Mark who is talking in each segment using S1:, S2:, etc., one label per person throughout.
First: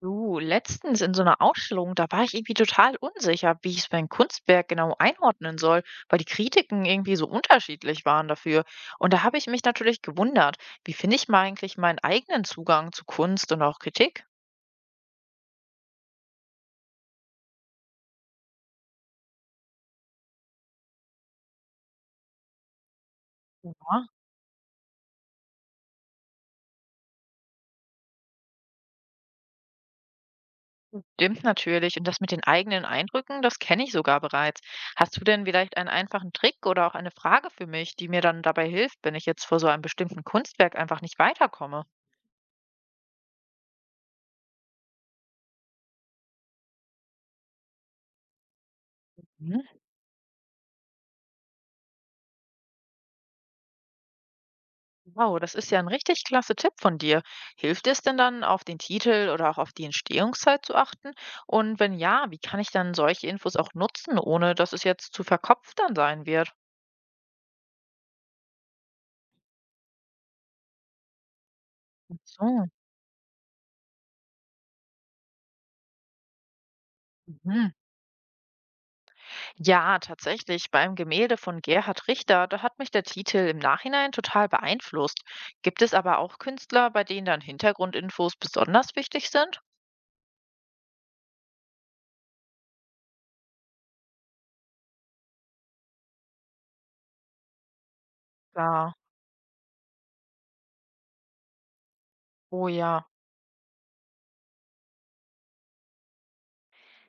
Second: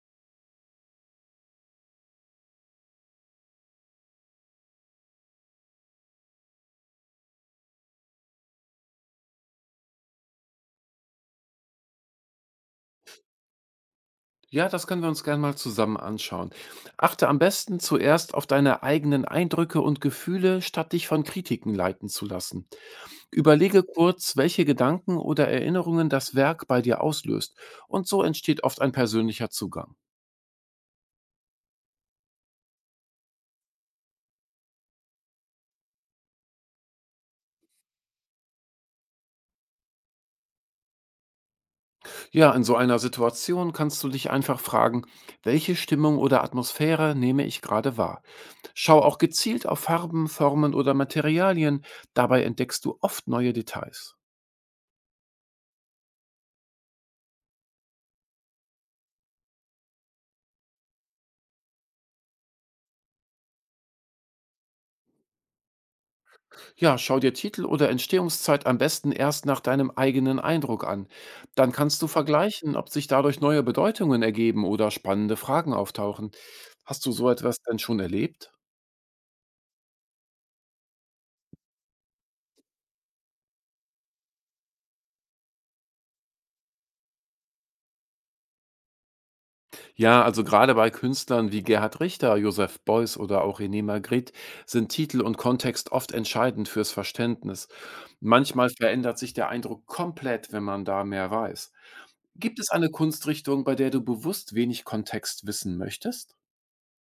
S1: Du, letztens in so einer Ausstellung, da war ich irgendwie total unsicher, wie ich mein Kunstwerk genau einordnen soll, weil die Kritiken irgendwie so unterschiedlich waren dafür. Und da habe ich mich natürlich gewundert, wie finde ich mal eigentlich meinen eigenen Zugang zu Kunst und auch Kritik?
S2: Ja, das können wir uns gerne mal zusammen anschauen. Achte am besten zuerst auf deine eigenen Eindrücke und Gefühle, statt dich von Kritiken leiten zu lassen. Überlege
S1: Ja,
S2: kurz, welche Gedanken oder Erinnerungen das Werk bei dir auslöst. Und so entsteht oft ein persönlicher Zugang.
S1: stimmt natürlich. Und das mit den eigenen Eindrücken, das kenne ich sogar bereits. Hast du denn vielleicht einen einfachen Trick oder auch eine Frage für mich, die mir dann dabei hilft, wenn ich jetzt vor so einem bestimmten Kunstwerk einfach nicht weiterkomme?
S2: Ja, in so einer Situation kannst du dich einfach fragen: welche Stimmung oder Atmosphäre nehme ich gerade wahr? Schau auch gezielt auf Farben, Formen oder Materialien. Dabei entdeckst du oft neue Details.
S1: Wow, das ist ja ein richtig klasse Tipp von dir. Hilft es denn dann, auf den Titel oder auch auf die Entstehungszeit zu achten? Und wenn ja, wie kann ich dann solche Infos auch nutzen, ohne dass es jetzt zu verkopft dann sein wird?
S2: Ja, schau dir Titel oder Entstehungszeit am besten erst nach deinem eigenen Eindruck an. Dann kannst du
S1: Ach so.
S2: vergleichen, ob sich dadurch neue Bedeutungen ergeben oder spannende Fragen auftauchen. Hast du so etwas
S1: Mhm.
S2: denn schon erlebt?
S1: Ja, tatsächlich. Beim Gemälde von Gerhard Richter, da hat mich der Titel im Nachhinein total beeinflusst. Gibt es aber auch Künstler, bei denen dann Hintergrundinfos besonders wichtig sind?
S2: Ja, also gerade bei Künstlern wie Gerhard Richter, Josef Beuys oder auch René Magritte sind Titel und Kontext oft entscheidend fürs Verständnis. Manchmal
S1: Ja.
S2: verändert sich der Eindruck komplett, wenn man da mehr weiß. Gibt
S1: Oh
S2: es eine
S1: ja.
S2: Kunstrichtung, bei der du bewusst wenig Kontext wissen möchtest?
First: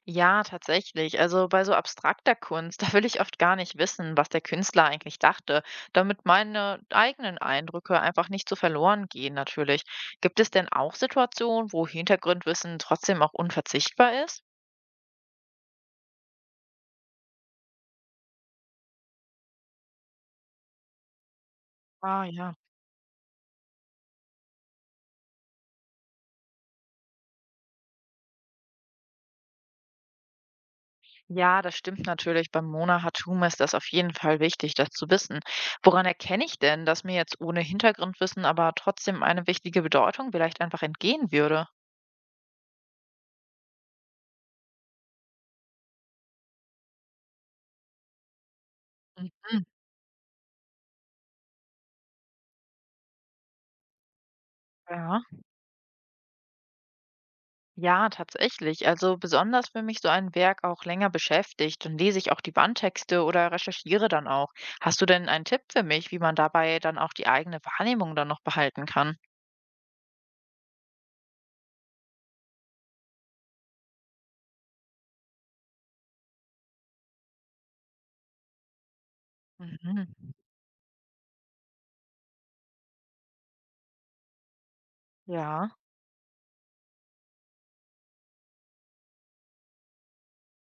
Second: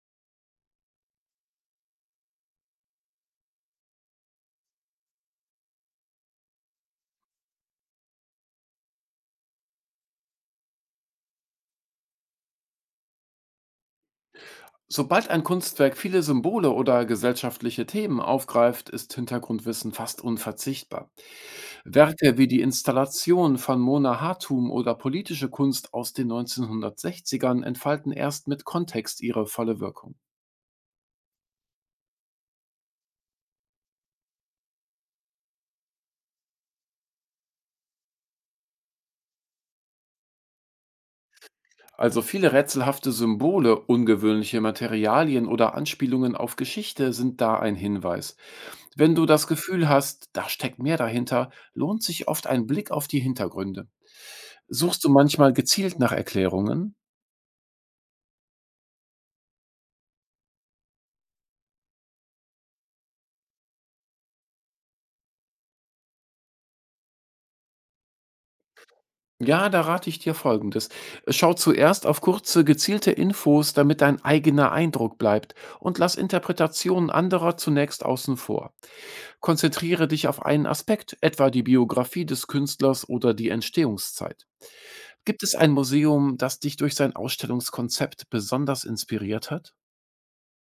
S1: Ja, tatsächlich. Also bei so abstrakter Kunst, da will ich oft gar nicht wissen, was der Künstler eigentlich dachte, damit meine eigenen Eindrücke einfach nicht so verloren gehen, natürlich. Gibt es denn auch Situationen, wo Hintergrundwissen trotzdem auch unverzichtbar ist?
S2: Sobald ein Kunstwerk viele Symbole oder gesellschaftliche Themen aufgreift, ist Hintergrundwissen fast unverzichtbar.
S1: Ah
S2: Werke wie
S1: ja.
S2: die Installation von Mona Hartum oder politische Kunst aus den 1960ern entfalten erst mit Kontext ihre volle Wirkung.
S1: Ja, das stimmt natürlich. Beim Mona Hatoum ist das auf jeden Fall wichtig, das zu wissen. Woran erkenne ich denn, dass mir jetzt ohne Hintergrundwissen aber trotzdem eine wichtige Bedeutung vielleicht einfach entgehen würde?
S2: Also viele rätselhafte Symbole, ungewöhnliche Materialien oder Anspielungen auf Geschichte sind da ein Hinweis. Wenn du das
S1: Mhm.
S2: Gefühl hast, da steckt mehr dahinter, lohnt sich oft ein Blick auf die Hintergründe. Suchst du
S1: Ja.
S2: manchmal gezielt nach Erklärungen?
S1: Ja, tatsächlich. Also besonders, wenn mich so ein Werk auch länger beschäftigt, dann lese ich auch die Bandtexte oder recherchiere dann auch. Hast du denn einen Tipp für mich, wie man dabei dann auch die eigene Wahrnehmung dann noch behalten kann?
S2: Ja, da rate ich dir Folgendes. Schau zuerst auf kurze, gezielte Infos, damit dein eigener Eindruck bleibt, und lass Interpretationen anderer zunächst außen vor. Konzentriere dich
S1: Mhm.
S2: auf einen Aspekt, etwa die Biografie des Künstlers oder die Entstehungszeit. Gibt es
S1: Ja,
S2: ein Museum, das dich durch sein Ausstellungskonzept besonders inspiriert hat?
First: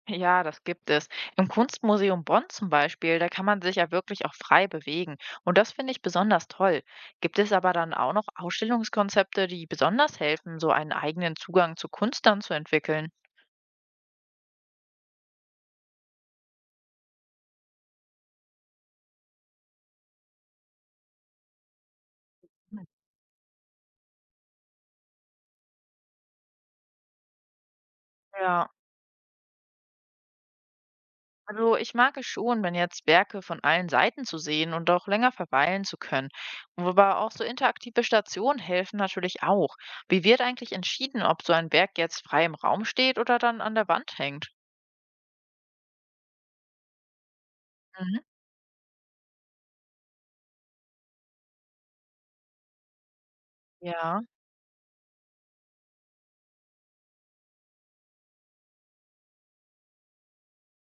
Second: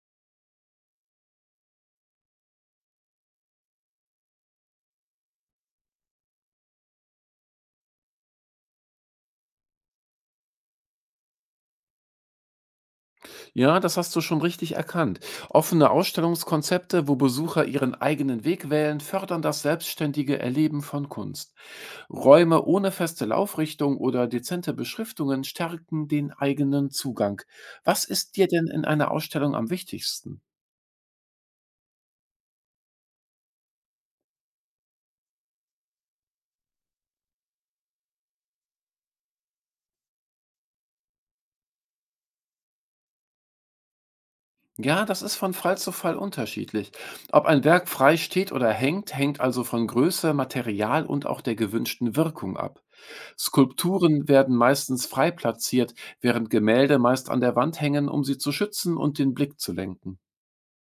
S1: ja, das gibt es. Im Kunstmuseum Bonn zum Beispiel, da kann man sich ja wirklich auch frei bewegen. Und das finde ich besonders toll. Gibt es aber dann auch noch Ausstellungskonzepte, die besonders helfen, so einen eigenen Zugang zu Kunst dann zu entwickeln?
S2: Ja, das hast du schon richtig erkannt. Offene Ausstellungskonzepte, wo Besucher ihren eigenen Weg wählen, fördern das selbstständige Erleben von Kunst. Räume ohne feste Laufrichtung oder dezente Beschriftungen stärken den eigenen Zugang. Was ist dir denn
S1: Ja,
S2: in einer Ausstellung am wichtigsten?
S1: also ich mag es schon, wenn jetzt Werke von allen Seiten zu sehen und auch länger verweilen zu können. Aber auch so interaktive Stationen helfen natürlich auch. Wie wird eigentlich entschieden, ob so ein Werk jetzt frei im Raum steht oder dann an der Wand hängt?
S2: Ja, das ist von Fall zu Fall unterschiedlich. Ob ein Werk frei
S1: Mhm.
S2: steht oder hängt, hängt also von Größe, Material und auch der gewünschten Wirkung ab.
S1: Ja,
S2: Skulpturen werden meistens frei platziert, während Gemälde meist an der Wand hängen, um sie zu schützen und den Blick zu lenken.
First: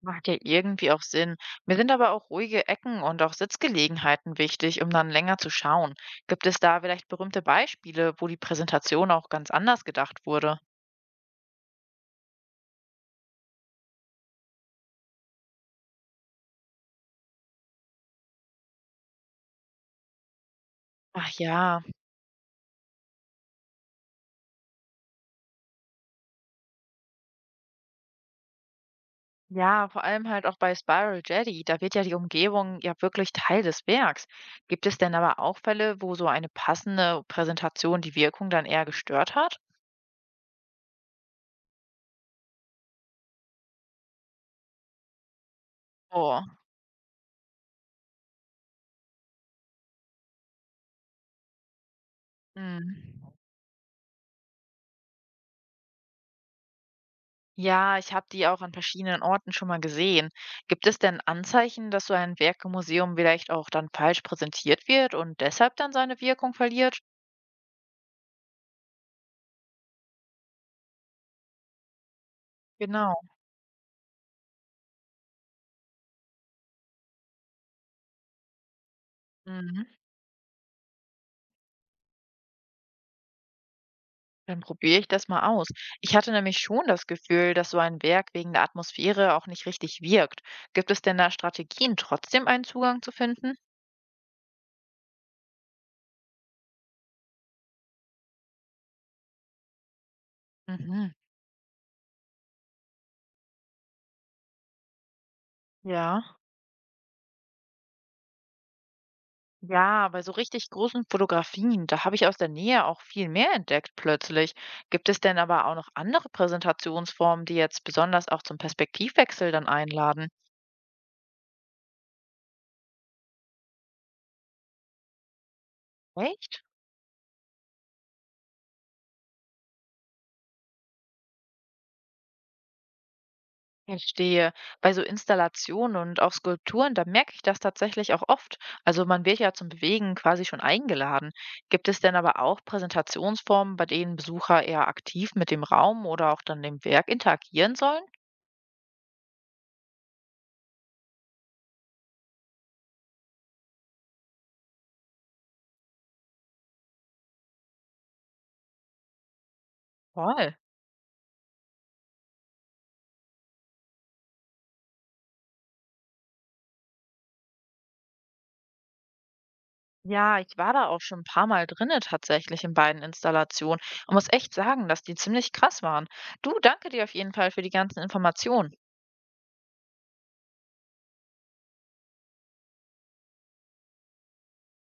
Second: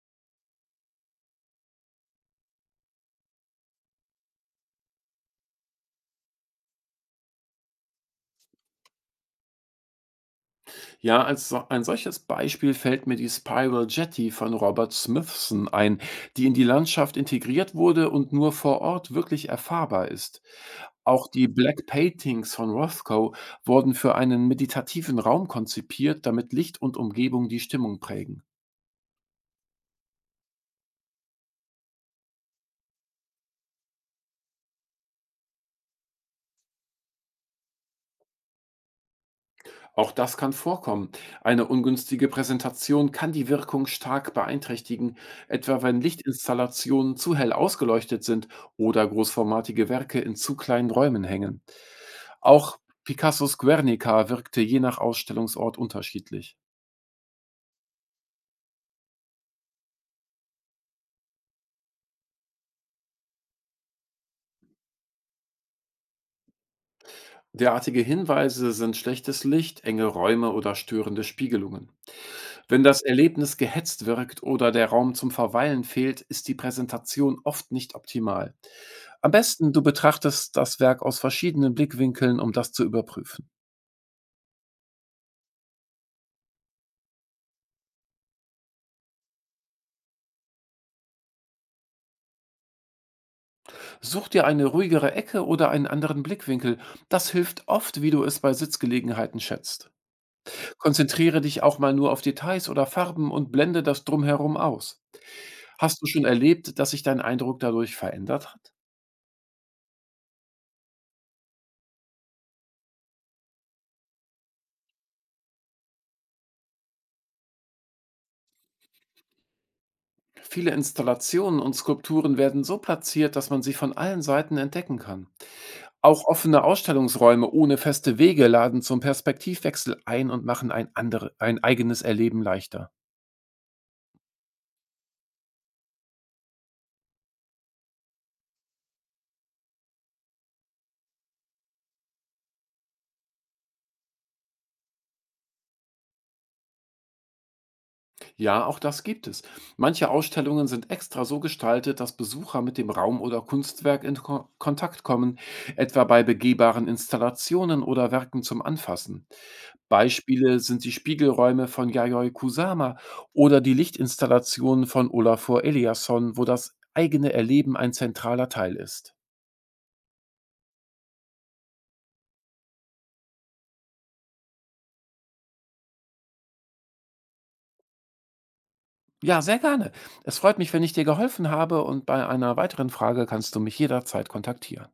S1: macht ja irgendwie auch Sinn. Mir sind aber auch ruhige Ecken und auch Sitzgelegenheiten wichtig, um dann länger zu schauen. Gibt es da vielleicht berühmte Beispiele, wo die Präsentation auch ganz anders gedacht wurde?
S2: Ja, als so ein solches Beispiel fällt mir die Spiral Jetty von Robert Smithson ein, die in die Landschaft integriert wurde und nur vor Ort wirklich erfahrbar ist. Auch
S1: Ach
S2: die
S1: ja,
S2: Black Paintings von Rothko wurden für einen meditativen Raum konzipiert, damit Licht und Umgebung die Stimmung prägen.
S1: ja, vor allem halt auch bei Spiral Jetty, da wird ja die Umgebung ja wirklich Teil des Werks. Gibt es denn aber auch Fälle, wo so eine passende Präsentation die Wirkung dann eher gestört hat?
S2: Auch das kann vorkommen. Eine ungünstige Präsentation kann die Wirkung stark beeinträchtigen, etwa wenn
S1: Oh,
S2: Lichtinstallationen zu hell ausgeleuchtet sind oder großformatige Werke in zu kleinen Räumen hängen. Auch
S1: mm.
S2: Picassos Guernica wirkte je nach Ausstellungsort unterschiedlich.
S1: Ja, ich habe die auch an verschiedenen Orten schon mal gesehen. Gibt es denn Anzeichen, dass so ein Werk im Museum vielleicht auch dann falsch präsentiert wird und deshalb dann seine Wirkung verliert?
S2: Derartige Hinweise sind schlechtes Licht, enge Räume oder störende Spiegelungen. Wenn das
S1: Genau.
S2: Erlebnis gehetzt wirkt oder der Raum zum Verweilen fehlt, ist die Präsentation oft nicht optimal. Am besten, du
S1: Mhm.
S2: betrachtest das Werk aus verschiedenen Blickwinkeln, um das zu überprüfen.
S1: Dann probiere ich das mal aus. Ich hatte nämlich schon das Gefühl, dass so ein Werk wegen der Atmosphäre auch nicht richtig wirkt. Gibt es denn da Strategien, trotzdem einen Zugang zu finden?
S2: Such dir eine ruhigere Ecke oder einen anderen Blickwinkel. Das hilft oft, wie du es bei Sitzgelegenheiten schätzt.
S1: Mhm.
S2: Konzentriere dich auch mal nur auf Details oder Farben und blende das Drumherum aus. Hast du
S1: Ja.
S2: schon erlebt, dass sich dein Eindruck dadurch verändert hat?
S1: Ja, bei so richtig großen Fotografien, da habe ich aus der Nähe auch viel mehr entdeckt plötzlich. Gibt es denn aber auch noch andere Präsentationsformen, die jetzt besonders auch zum Perspektivwechsel dann einladen?
S2: Viele Installationen und Skulpturen werden so platziert, dass man sie von allen Seiten entdecken kann. Auch offene
S1: Echt?
S2: Ausstellungsräume ohne feste Wege laden zum Perspektivwechsel ein und machen ein, andere, ein eigenes Erleben leichter.
S1: Verstehe. Bei so Installationen und auch Skulpturen, da merke ich das tatsächlich auch oft. Also man wird ja zum Bewegen quasi schon eingeladen. Gibt es denn aber auch Präsentationsformen, bei denen Besucher eher aktiv mit dem Raum oder auch dann dem Werk interagieren sollen?
S2: Ja, auch das gibt es. Manche Ausstellungen sind extra so gestaltet, dass Besucher mit dem Raum oder Kunstwerk in Ko Kontakt kommen, etwa bei begehbaren Installationen oder Werken zum Anfassen.
S1: Toll.
S2: Beispiele sind die Spiegelräume von Yayoi Kusama oder die Lichtinstallationen von Olafur Eliasson, wo das eigene Erleben ein zentraler Teil ist.
S1: Ja, ich war da auch schon ein paar Mal drinne tatsächlich in beiden Installationen und muss echt sagen, dass die ziemlich krass waren. Du, danke dir auf jeden Fall für die ganzen Informationen.
S2: Ja, sehr gerne. Es freut mich, wenn ich dir geholfen habe, und bei einer weiteren Frage kannst du mich jederzeit kontaktieren.